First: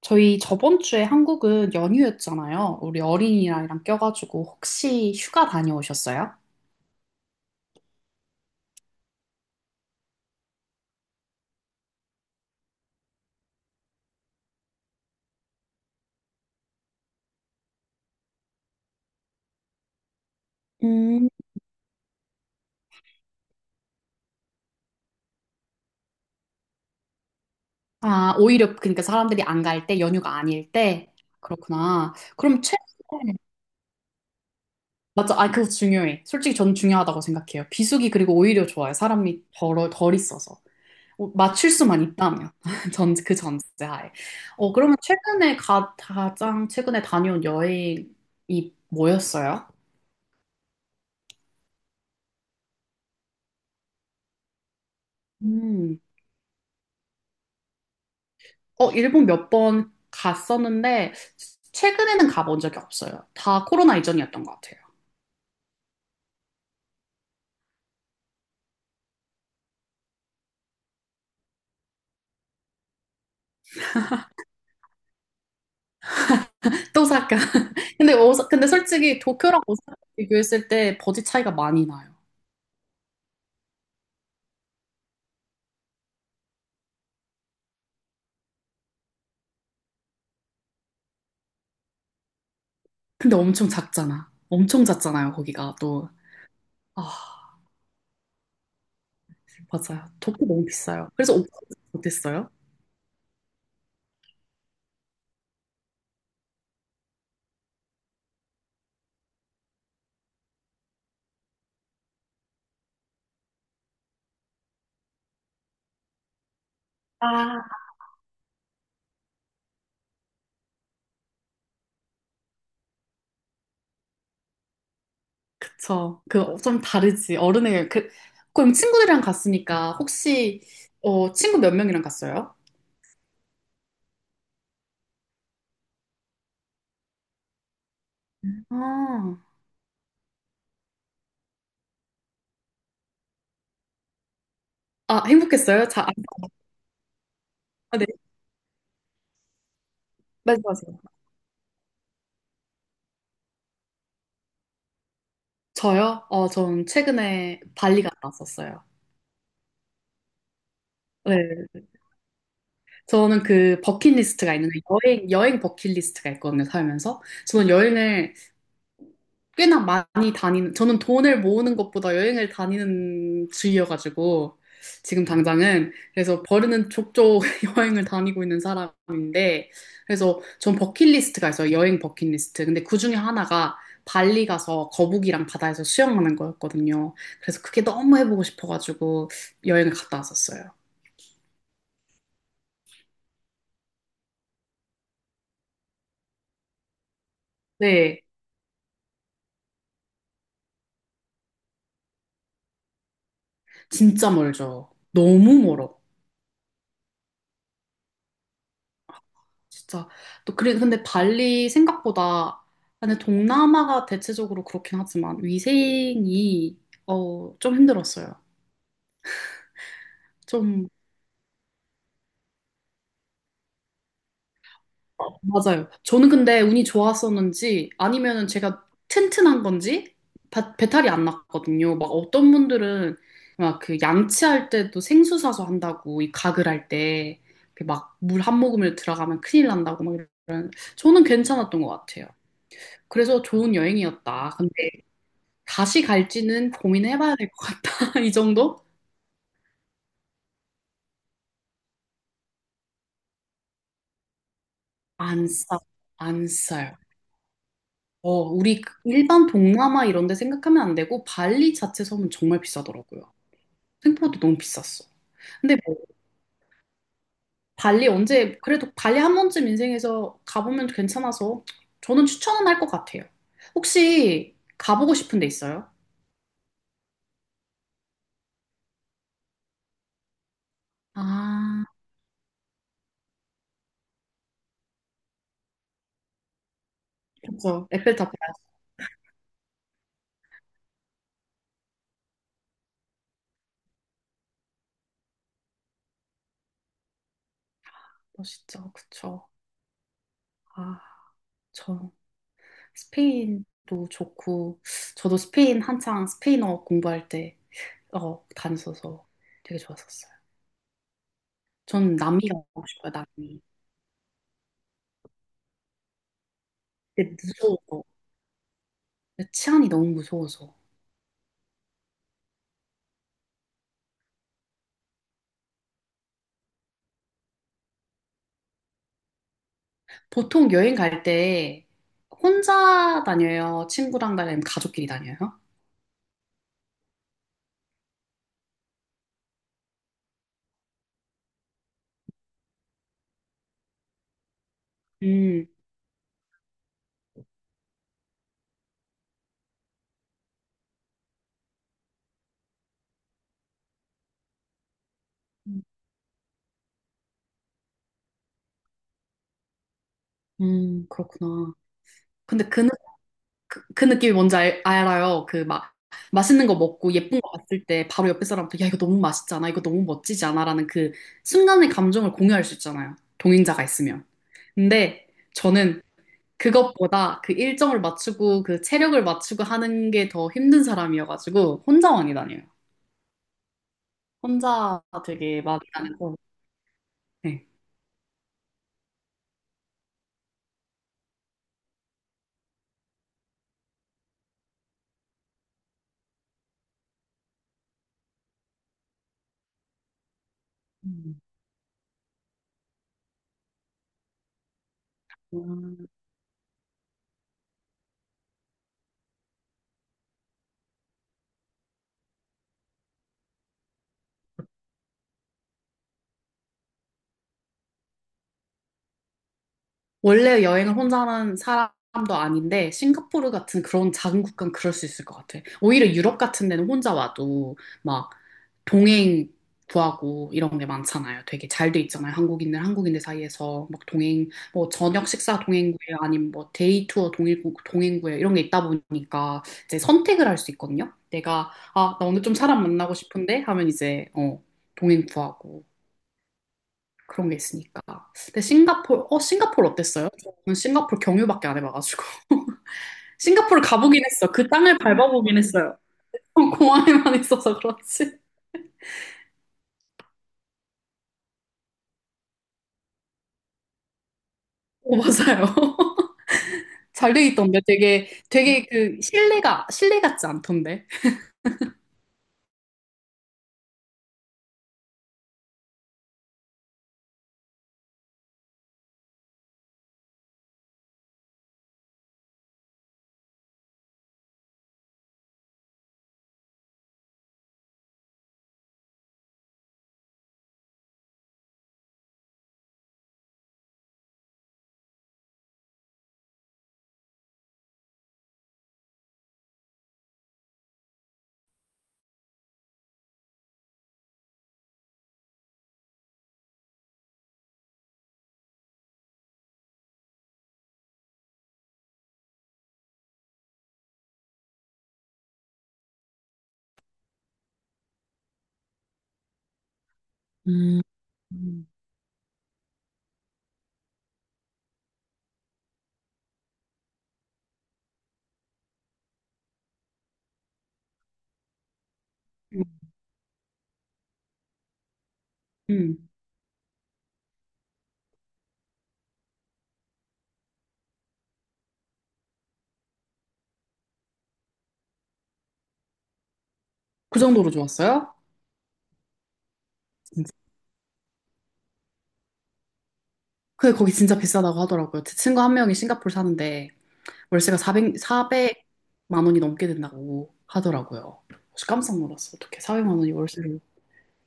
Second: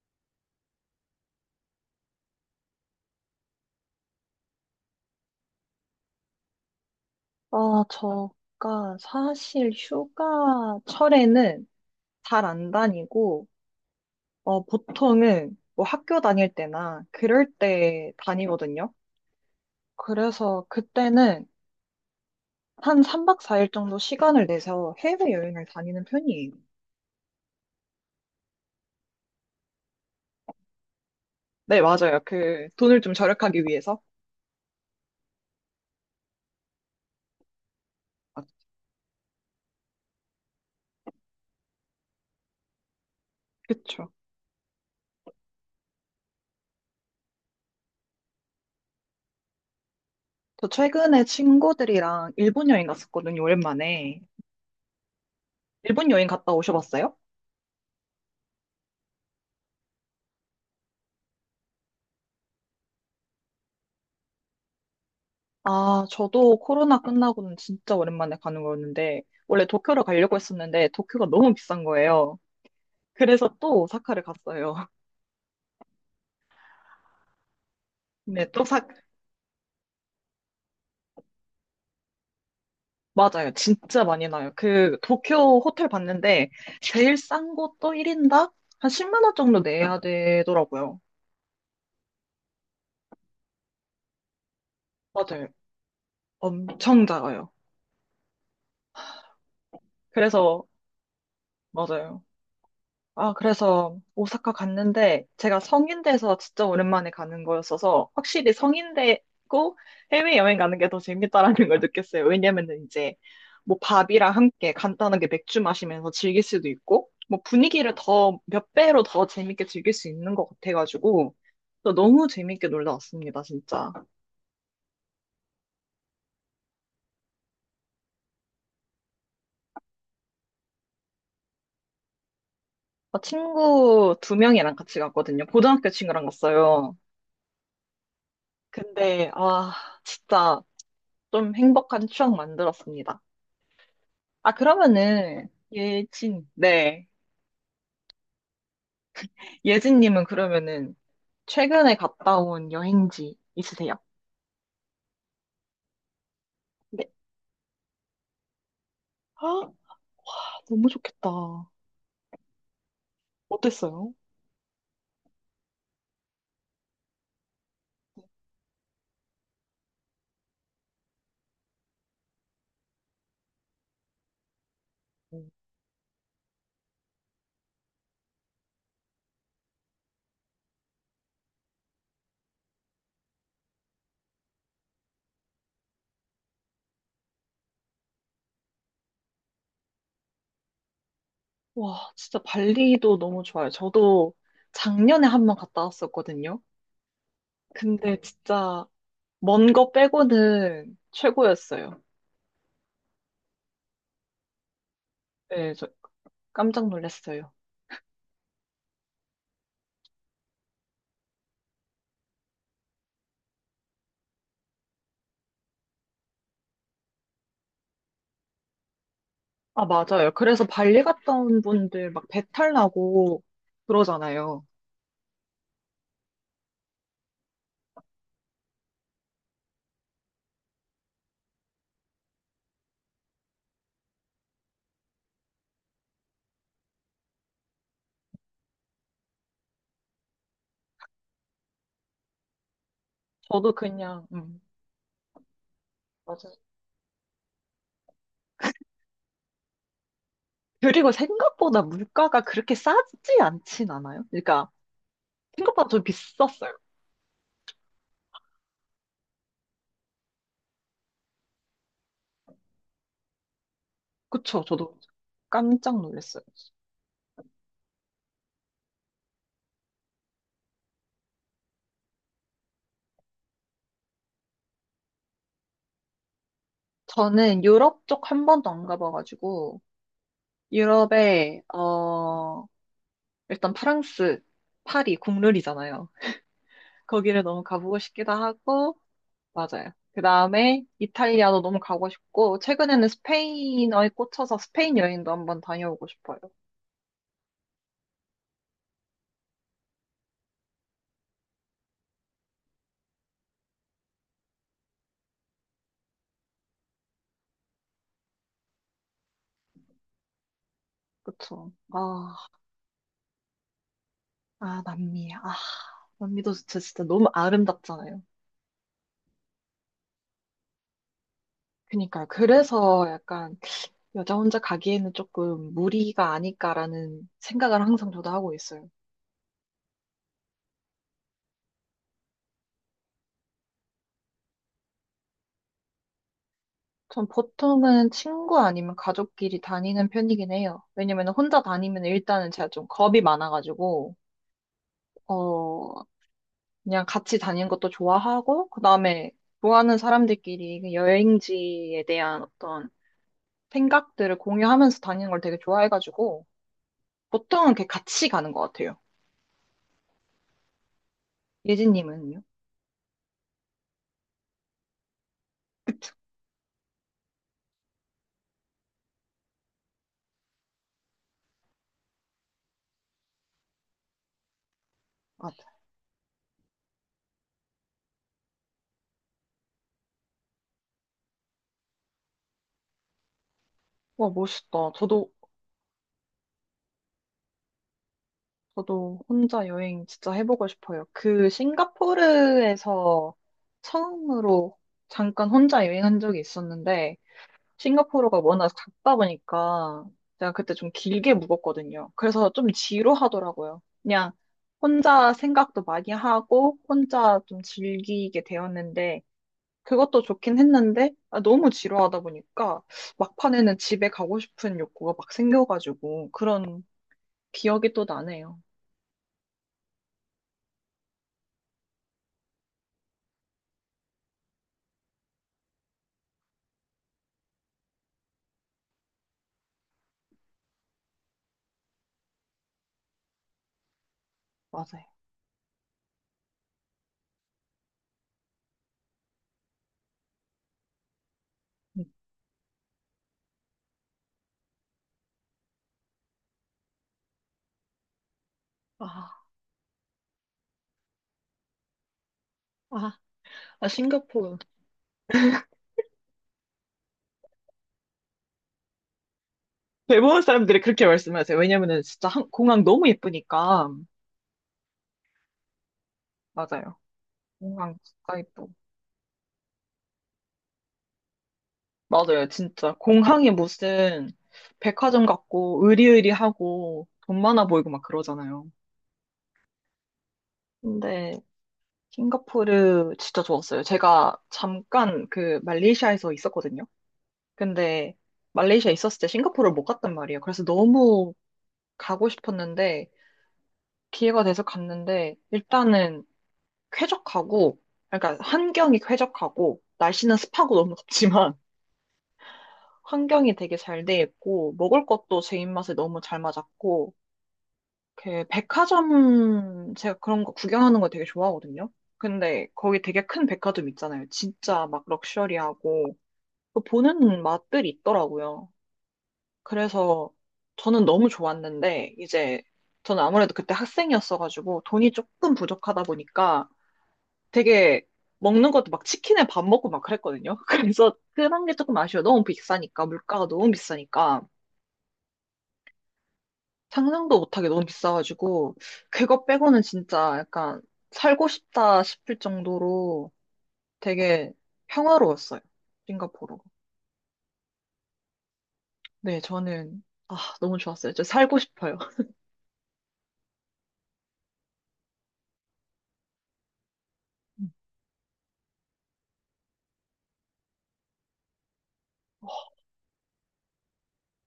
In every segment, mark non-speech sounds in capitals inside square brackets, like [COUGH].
저희 저번 주에 한국은 연휴였잖아요. 우리 어린이날이랑 껴가지고 혹시 휴가 다녀오셨어요? 아, 저가 사실 휴가철에는 잘 안 다니고, 보통은 뭐 학교 다닐 때나 그럴 때 다니거든요. 그래서 음. 그때는 한 3박 4일 정도 시간을 내서 해외여행을 다니는 편이에요. 아, 오히려 그러니까 사람들이 안 갈 때, 연휴가 아닐 때. 네, 그렇구나. 맞아요. 그럼 그 돈을 좀 최근에 절약하기 위해서. 맞죠? 아, 그거 중요해. 솔직히 저는 중요하다고 생각해요. 비수기 그리고 아, 오히려 좋아요. 사람이 덜 있어서. 맞출 수만 있다면. [LAUGHS] 전, 그 그쵸. 전제하에. 어, 그러면 최근에 가장 최근에 다녀온 여행이 뭐였어요? 저 최근에 친구들이랑 일본 여행 갔었거든요, 오랜만에. 음. 일본 여행 갔다 오셔봤어요? 일본 몇 번 갔었는데, 최근에는 가본 적이 없어요. 다 코로나 이전이었던 것 같아요. 아, 저도 코로나 끝나고는 진짜 오랜만에 가는 거였는데, 원래 도쿄를 가려고 했었는데, 도쿄가 너무 비싼 거예요. 그래서 또 오사카를 갔어요. [LAUGHS] 오사카. [LAUGHS] 근데, 네, 근데 솔직히 도쿄랑 오사카 비교했을 때 버짓 차이가 많이 나요. 맞아요. 진짜 많이 나요. 그, 도쿄 호텔 봤는데, 제일 싼 곳도 1인당 한 10만 원 정도 내야 되더라고요. 근데 엄청 작잖아. 엄청 작잖아요, 맞아요. 거기가 또. 아, 엄청 작아요. 맞아요. 도쿄 너무 그래서, 비싸요. 그래서 오사카 맞아요. 못했어요. 아, 그래서 오사카 갔는데 제가 성인대에서 진짜 오랜만에 가는 거였어서 확실히 성인대고 해외여행 가는 게 더 재밌다라는 걸 느꼈어요. 왜냐면은 이제 뭐 밥이랑 함께 간단하게 맥주 마시면서 즐길 수도 있고 뭐 아, 분위기를 더 몇 배로 더 재밌게 즐길 수 있는 것 같아가지고 또 너무 재밌게 놀다 왔습니다, 진짜. 그쵸. 그, 좀 다르지. 어른의, 그, 그럼 친구들이랑 갔으니까, 혹시, 친구 몇 명이랑 갔어요? 아, 친구 두 명이랑 같이 갔거든요. 고등학교 친구랑 갔어요. 근데 아, 아, 진짜 좀 행복한 추억 만들었습니다. 아, 아, 그러면은, 행복했어요? 자, 예진, 네. 아, 네. 예진님은 그러면은, 말씀하세요. 최근에 갔다 온 여행지 있으세요? 저요? 전 네. 최근에 발리 갔다 왔었어요. 아, 너무 좋겠다. 네. 저는 그 어땠어요? 버킷리스트가 있는데, 여행 버킷리스트가 있거든요, 살면서. 저는 여행을 꽤나 많이 다니는, 저는 돈을 모으는 것보다 여행을 다니는 주의여가지고, 지금 음. 당장은. 그래서 버르는 족족 [LAUGHS] 여행을 다니고 있는 사람인데, 그래서 전 버킷리스트가 있어요. 여행 버킷리스트. 근데 그 중에 하나가 발리 가서 거북이랑 바다에서 수영하는 거였거든요. 그래서 그게 너무 해보고 싶어가지고 여행을 갔다 왔었어요. 와, 진짜 발리도 너무 좋아요. 저도 작년에 한 번 갔다 왔었거든요. 근데 네, 진짜, 먼 거 빼고는 최고였어요. 진짜 멀죠. 너무 네, 저 멀어. 깜짝 놀랐어요. 진짜 또 그래 근데 발리 생각보다 근데 동남아가 대체적으로 그렇긴 하지만 위생이 좀 힘들었어요. 아, 맞아요. 그래서 좀 발리 갔다 온 분들 막 배탈 나고 그러잖아요. 어, 맞아요. 저는 근데 운이 좋았었는지 아니면은 제가 튼튼한 건지 배탈이 안 났거든요. 막 어떤 분들은 막 그 양치할 때도 생수 사서 한다고 이 가글 할 때 막 물 한 모금을 들어가면 큰일 난다고 막 이런 저는 괜찮았던 것 같아요. 그래서 저도 좋은 그냥, 여행이었다. 다시 맞아요. 갈지는 고민해봐야 될 것 같다. [LAUGHS] 이 정도? 그리고 생각보다 물가가 그렇게 싸지 않진 않아요. 그러니까 안 싸, 생각보다 좀 안 비쌌어요. 싸요. 우리 그 일반 동남아 이런 데 생각하면 안 되고, 발리 자체 섬은 정말 비싸더라고요. 생각보다 너무 그쵸? 저도 비쌌어. 근데 뭐, 깜짝 놀랐어요. 발리 언제, 그래도 발리 한 번쯤 인생에서 가보면 괜찮아서, 저는 추천은 할 것 같아요. 혹시 가보고 싶은 데 있어요? 저는 유럽 쪽 한 번도 안 가봐가지고 유럽에 아, 일단 프랑스 파리 국룰이잖아요. 거기를 너무 그쵸. 가보고 에펠탑 싶기도 봐야죠, 하고 맞아요. 그 다음에 이탈리아도 너무 가고 싶고 최근에는 스페인어에 꽂혀서 스페인 여행도 한번 다녀오고 싶어요. 진짜. 그쵸. 아, 저. 스페인도 좋고, 저도 스페인 한창 스페인어 공부할 때 다녔어서 되게 좋았었어요. 그쵸? 저는 남미 가고 싶어요, 남미. 아, 남미. 아, 남미도 진짜, 진짜 너무 근데 무서워서. 아름답잖아요. 치안이 너무 무서워서. 그니까요. 그래서 약간 여자 혼자 가기에는 조금 무리가 아닐까라는 생각을 항상 저도 하고 있어요. 보통 여행 갈 때 혼자 다녀요? 친구랑 다니면 가족끼리 다녀요? 전 보통은 친구 아니면 가족끼리 다니는 편이긴 해요. 왜냐면 혼자 다니면 일단은 제가 좀 겁이 많아가지고, 음, 어, 그냥 같이 다니는 것도 좋아하고, 그 다음에 좋아하는 사람들끼리 그 여행지에 대한 어떤 생각들을 공유하면서 다니는 걸 되게 좋아해가지고, 보통은 이렇게 같이 가는 것 같아요. 그렇구나. 예진님은요? 근데 그 그, 그 느낌이 뭔지 알아요. 그 막 맛있는 거 먹고 예쁜 거 봤을 때 바로 옆에 사람부터 야 이거 너무 맛있잖아, 이거 너무 멋지지 않아라는 그 순간의 감정을 공유할 수 있잖아요. 동행자가 있으면. 근데 맞아. 저는 그것보다 그 일정을 맞추고 그 체력을 맞추고 하는 게 더 힘든 사람이어가지고 혼자 많이 다녀요. 와, 멋있다. 혼자 저도, 되게 많이 다녀고 네. 저도 혼자 여행 진짜 해보고 싶어요. 그 싱가포르에서 처음으로 잠깐 혼자 여행한 적이 있었는데, 싱가포르가 워낙 작다 보니까 제가 그때 좀 길게 묵었거든요. 그래서 좀 지루하더라고요. 그냥 혼자 생각도 음. 많이 하고, 혼자 좀 즐기게 되었는데, 그것도 좋긴 했는데, 아, 너무 지루하다 보니까, 막판에는 집에 가고 싶은 욕구가 막 생겨가지고, 그런 기억이 또 나네요. 원래 여행을 혼자 하는 사람도 아닌데, 싱가포르 같은 그런 작은 국가는 그럴 수 있을 것 같아. 오히려 유럽 같은 데는 혼자 와도 막 동행 구하고 이런 게 많잖아요. 되게 잘 돼 있잖아요. 한국인들 사이에서 막 동행, 뭐 맞아요. 저녁 식사 동행 구해, 아니면 뭐 데이 투어 동행, 동행 구해, 이런 게 있다 보니까 이제 선택을 할 수 있거든요. 내가, 음. 아, 나 오늘 좀 사람 만나고 싶은데 하면 이제, 동행 구하고. 그런 게 있으니까. 근데 싱가포르, 아, 싱가포르 어땠어요? 저는 싱가포르 경유밖에 안 해봐가지고. [LAUGHS] 아, 싱가포르 가보긴 했어. 싱가포르. 그 땅을 밟아보긴 했어요. 공항에만 있어서 그렇지. 대부분 사람들이 그렇게 말씀하세요. 왜냐면은 진짜 한- 공항 너무 예쁘니까. 어, 맞아요. [LAUGHS] 맞아요. 잘 돼 있던데 공항 되게 진짜 예뻐. 되게 그 실내가 실내 같지 않던데. 맞아요. 진짜. 공항이 무슨 백화점 같고, 으리으리하고, 돈 많아 보이고 막 그러잖아요. 근데 싱가포르 진짜 좋았어요. 제가 잠깐 그 말레이시아에서 있었거든요. 근데 말레이시아 있었을 때 싱가포르를 못 갔단 말이에요. 그래서 너무 가고 싶었는데 기회가 돼서 갔는데 일단은 쾌적하고 그러니까 환경이 쾌적하고 날씨는 습하고 너무 덥지만 [LAUGHS] 환경이 되게 잘 돼 있고 먹을 것도 제 입맛에 너무 잘 맞았고 그 백화점 제가 그런 거 구경하는 거 되게 좋아하거든요. 근데 거기 되게 큰 백화점 있잖아요. 진짜 막 럭셔리하고 그 보는 맛들이 있더라고요. 그래서 음, 저는 너무 음. 좋았는데 이제 저는 아무래도 그때 학생이었어가지고 돈이 조금 부족하다 보니까 되게 먹는 것도 막 치킨에 밥 먹고 막 그랬거든요. [LAUGHS] 그래서 그런 게 조금 아쉬워요. 너무 음, 비싸니까 물가가 너무 비싸니까. 음. 상상도 못하게 너무 비싸가지고, 그거 빼고는 진짜 약간 살고 싶다 싶을 정도로 되게 평화로웠어요. 싱가포르가. 그 정도로 좋았어요? 네, 저는, 진짜. 너무 좋았어요. 진짜 살고 싶어요. [LAUGHS] 근데 거기 진짜 비싸다고 하더라고요. 제 친구 한 명이 싱가포르 사는데 음. 월세가 400만 원이 넘게 된다고 하더라고요. 그래서 깜짝 놀랐어. 어떻게 400만 원이 월세로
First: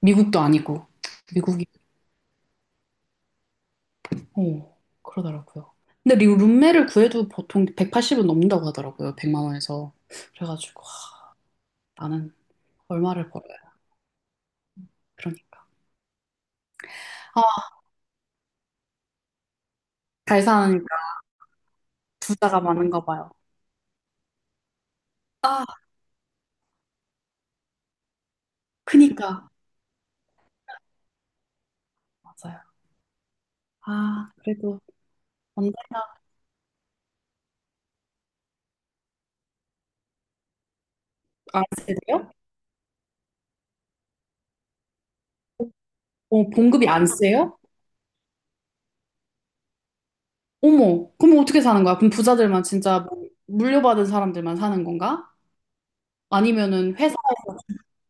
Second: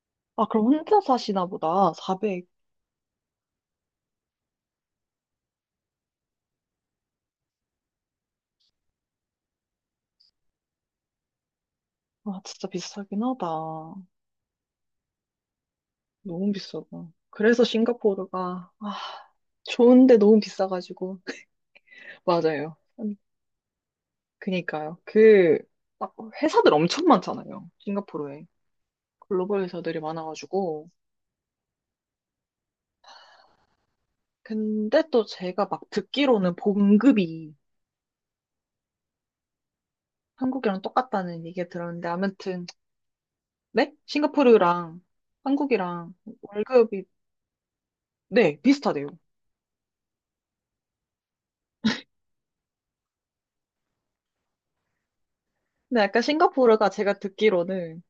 미국도 아, 그럼 아니고 혼자 사시나 미국이 보다. 400. 어 그러더라고요. 근데 룸메를 구해도 보통 180은 넘는다고 하더라고요. 100만 원에서. 그래가지고 아, 나는 아, 진짜 비싸긴 얼마를 하다. 벌어요. 그러니까. 너무 비싸다. 아, 그래서 싱가포르가, 좋은데 너무 잘 사니까 비싸가지고. [LAUGHS] 부자가 맞아요. 많은가 봐요. 그니까요. 그, 아, 막 회사들 엄청 많잖아요. 싱가포르에. 크니까. 글로벌 회사들이 많아가지고. 맞아요. 아, 그래도 근데 또 제가 언제나 막 듣기로는 봉급이 한국이랑 똑같다는 안 얘기 들었는데, 세대요? 아무튼, 네? 싱가포르랑 한국이랑 봉급이 월급이, 안 세요? 네, 비슷하대요. 어머, 그럼 어떻게 사는 거야? 그럼 부자들만 진짜 뭐 물려받은 사람들만 사는 건가? 근데 약간 싱가포르가 아니면은 제가 회사에서 듣기로는,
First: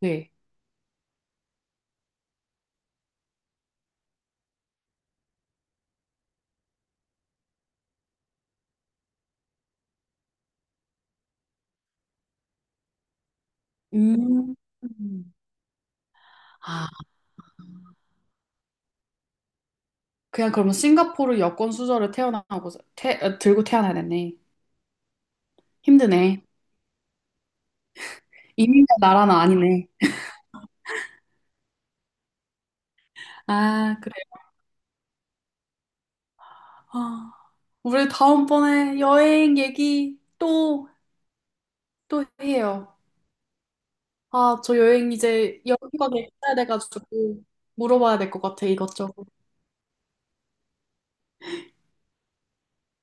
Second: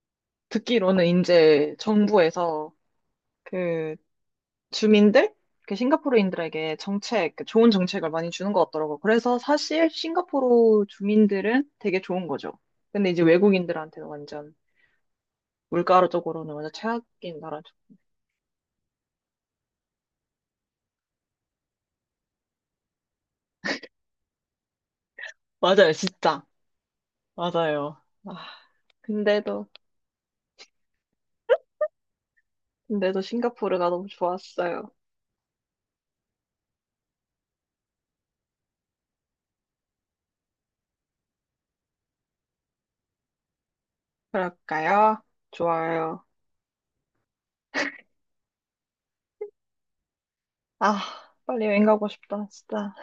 네. 이제 정부에서 그 주민들? 그 싱가포르인들에게 정책, 그 좋은 정책을 많이 주는 것 같더라고요. 그래서 사실 싱가포르 주민들은 되게 좋은 거죠. 근데 이제 외국인들한테는 완전 음. 물가적으로는 완전 아, 최악인 나라죠. 그냥 그러면 싱가포르 여권 수저를 태어나고 들고 태어나야겠네. 맞아요, 힘드네. 진짜. 맞아요. 아, 이민자 나라는 근데도, 아니네. 근데도 싱가포르가 아, 너무 그래. 좋았어요. 아, 우리 다음번에 여행 얘기 또, 또 해요. 아, 저 여행 그럴까요? 이제 여기가 좋아요. 됐어야 돼가지고 물어봐야 될 것 같아, 이것저것. 아, 빨리 여행 가고 싶다, 진짜.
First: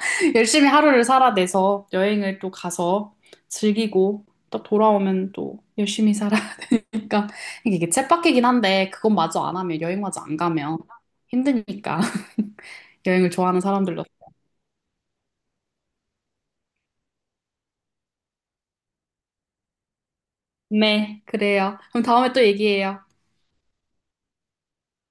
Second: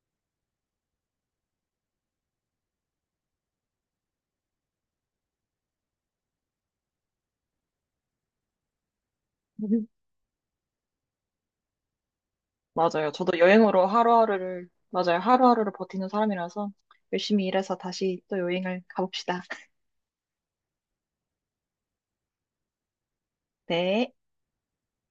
[LAUGHS] 열심히 하루를 살아내서 여행을 또 가서 즐기고 또 돌아오면 또 열심히 살아니까 이게 [LAUGHS] 이게 쳇바퀴긴 한데 그건 마저 안 하면 여행 [LAUGHS] 마저 안 가면 힘드니까. 맞아요. 여행을 저도 좋아하는 여행으로 사람들로. 하루하루를, 맞아요. 하루하루를 버티는 사람이라서 열심히 일해서 다시 또 여행을 가봅시다. 네, 그래요. 그럼 다음에 또 얘기해요. 네.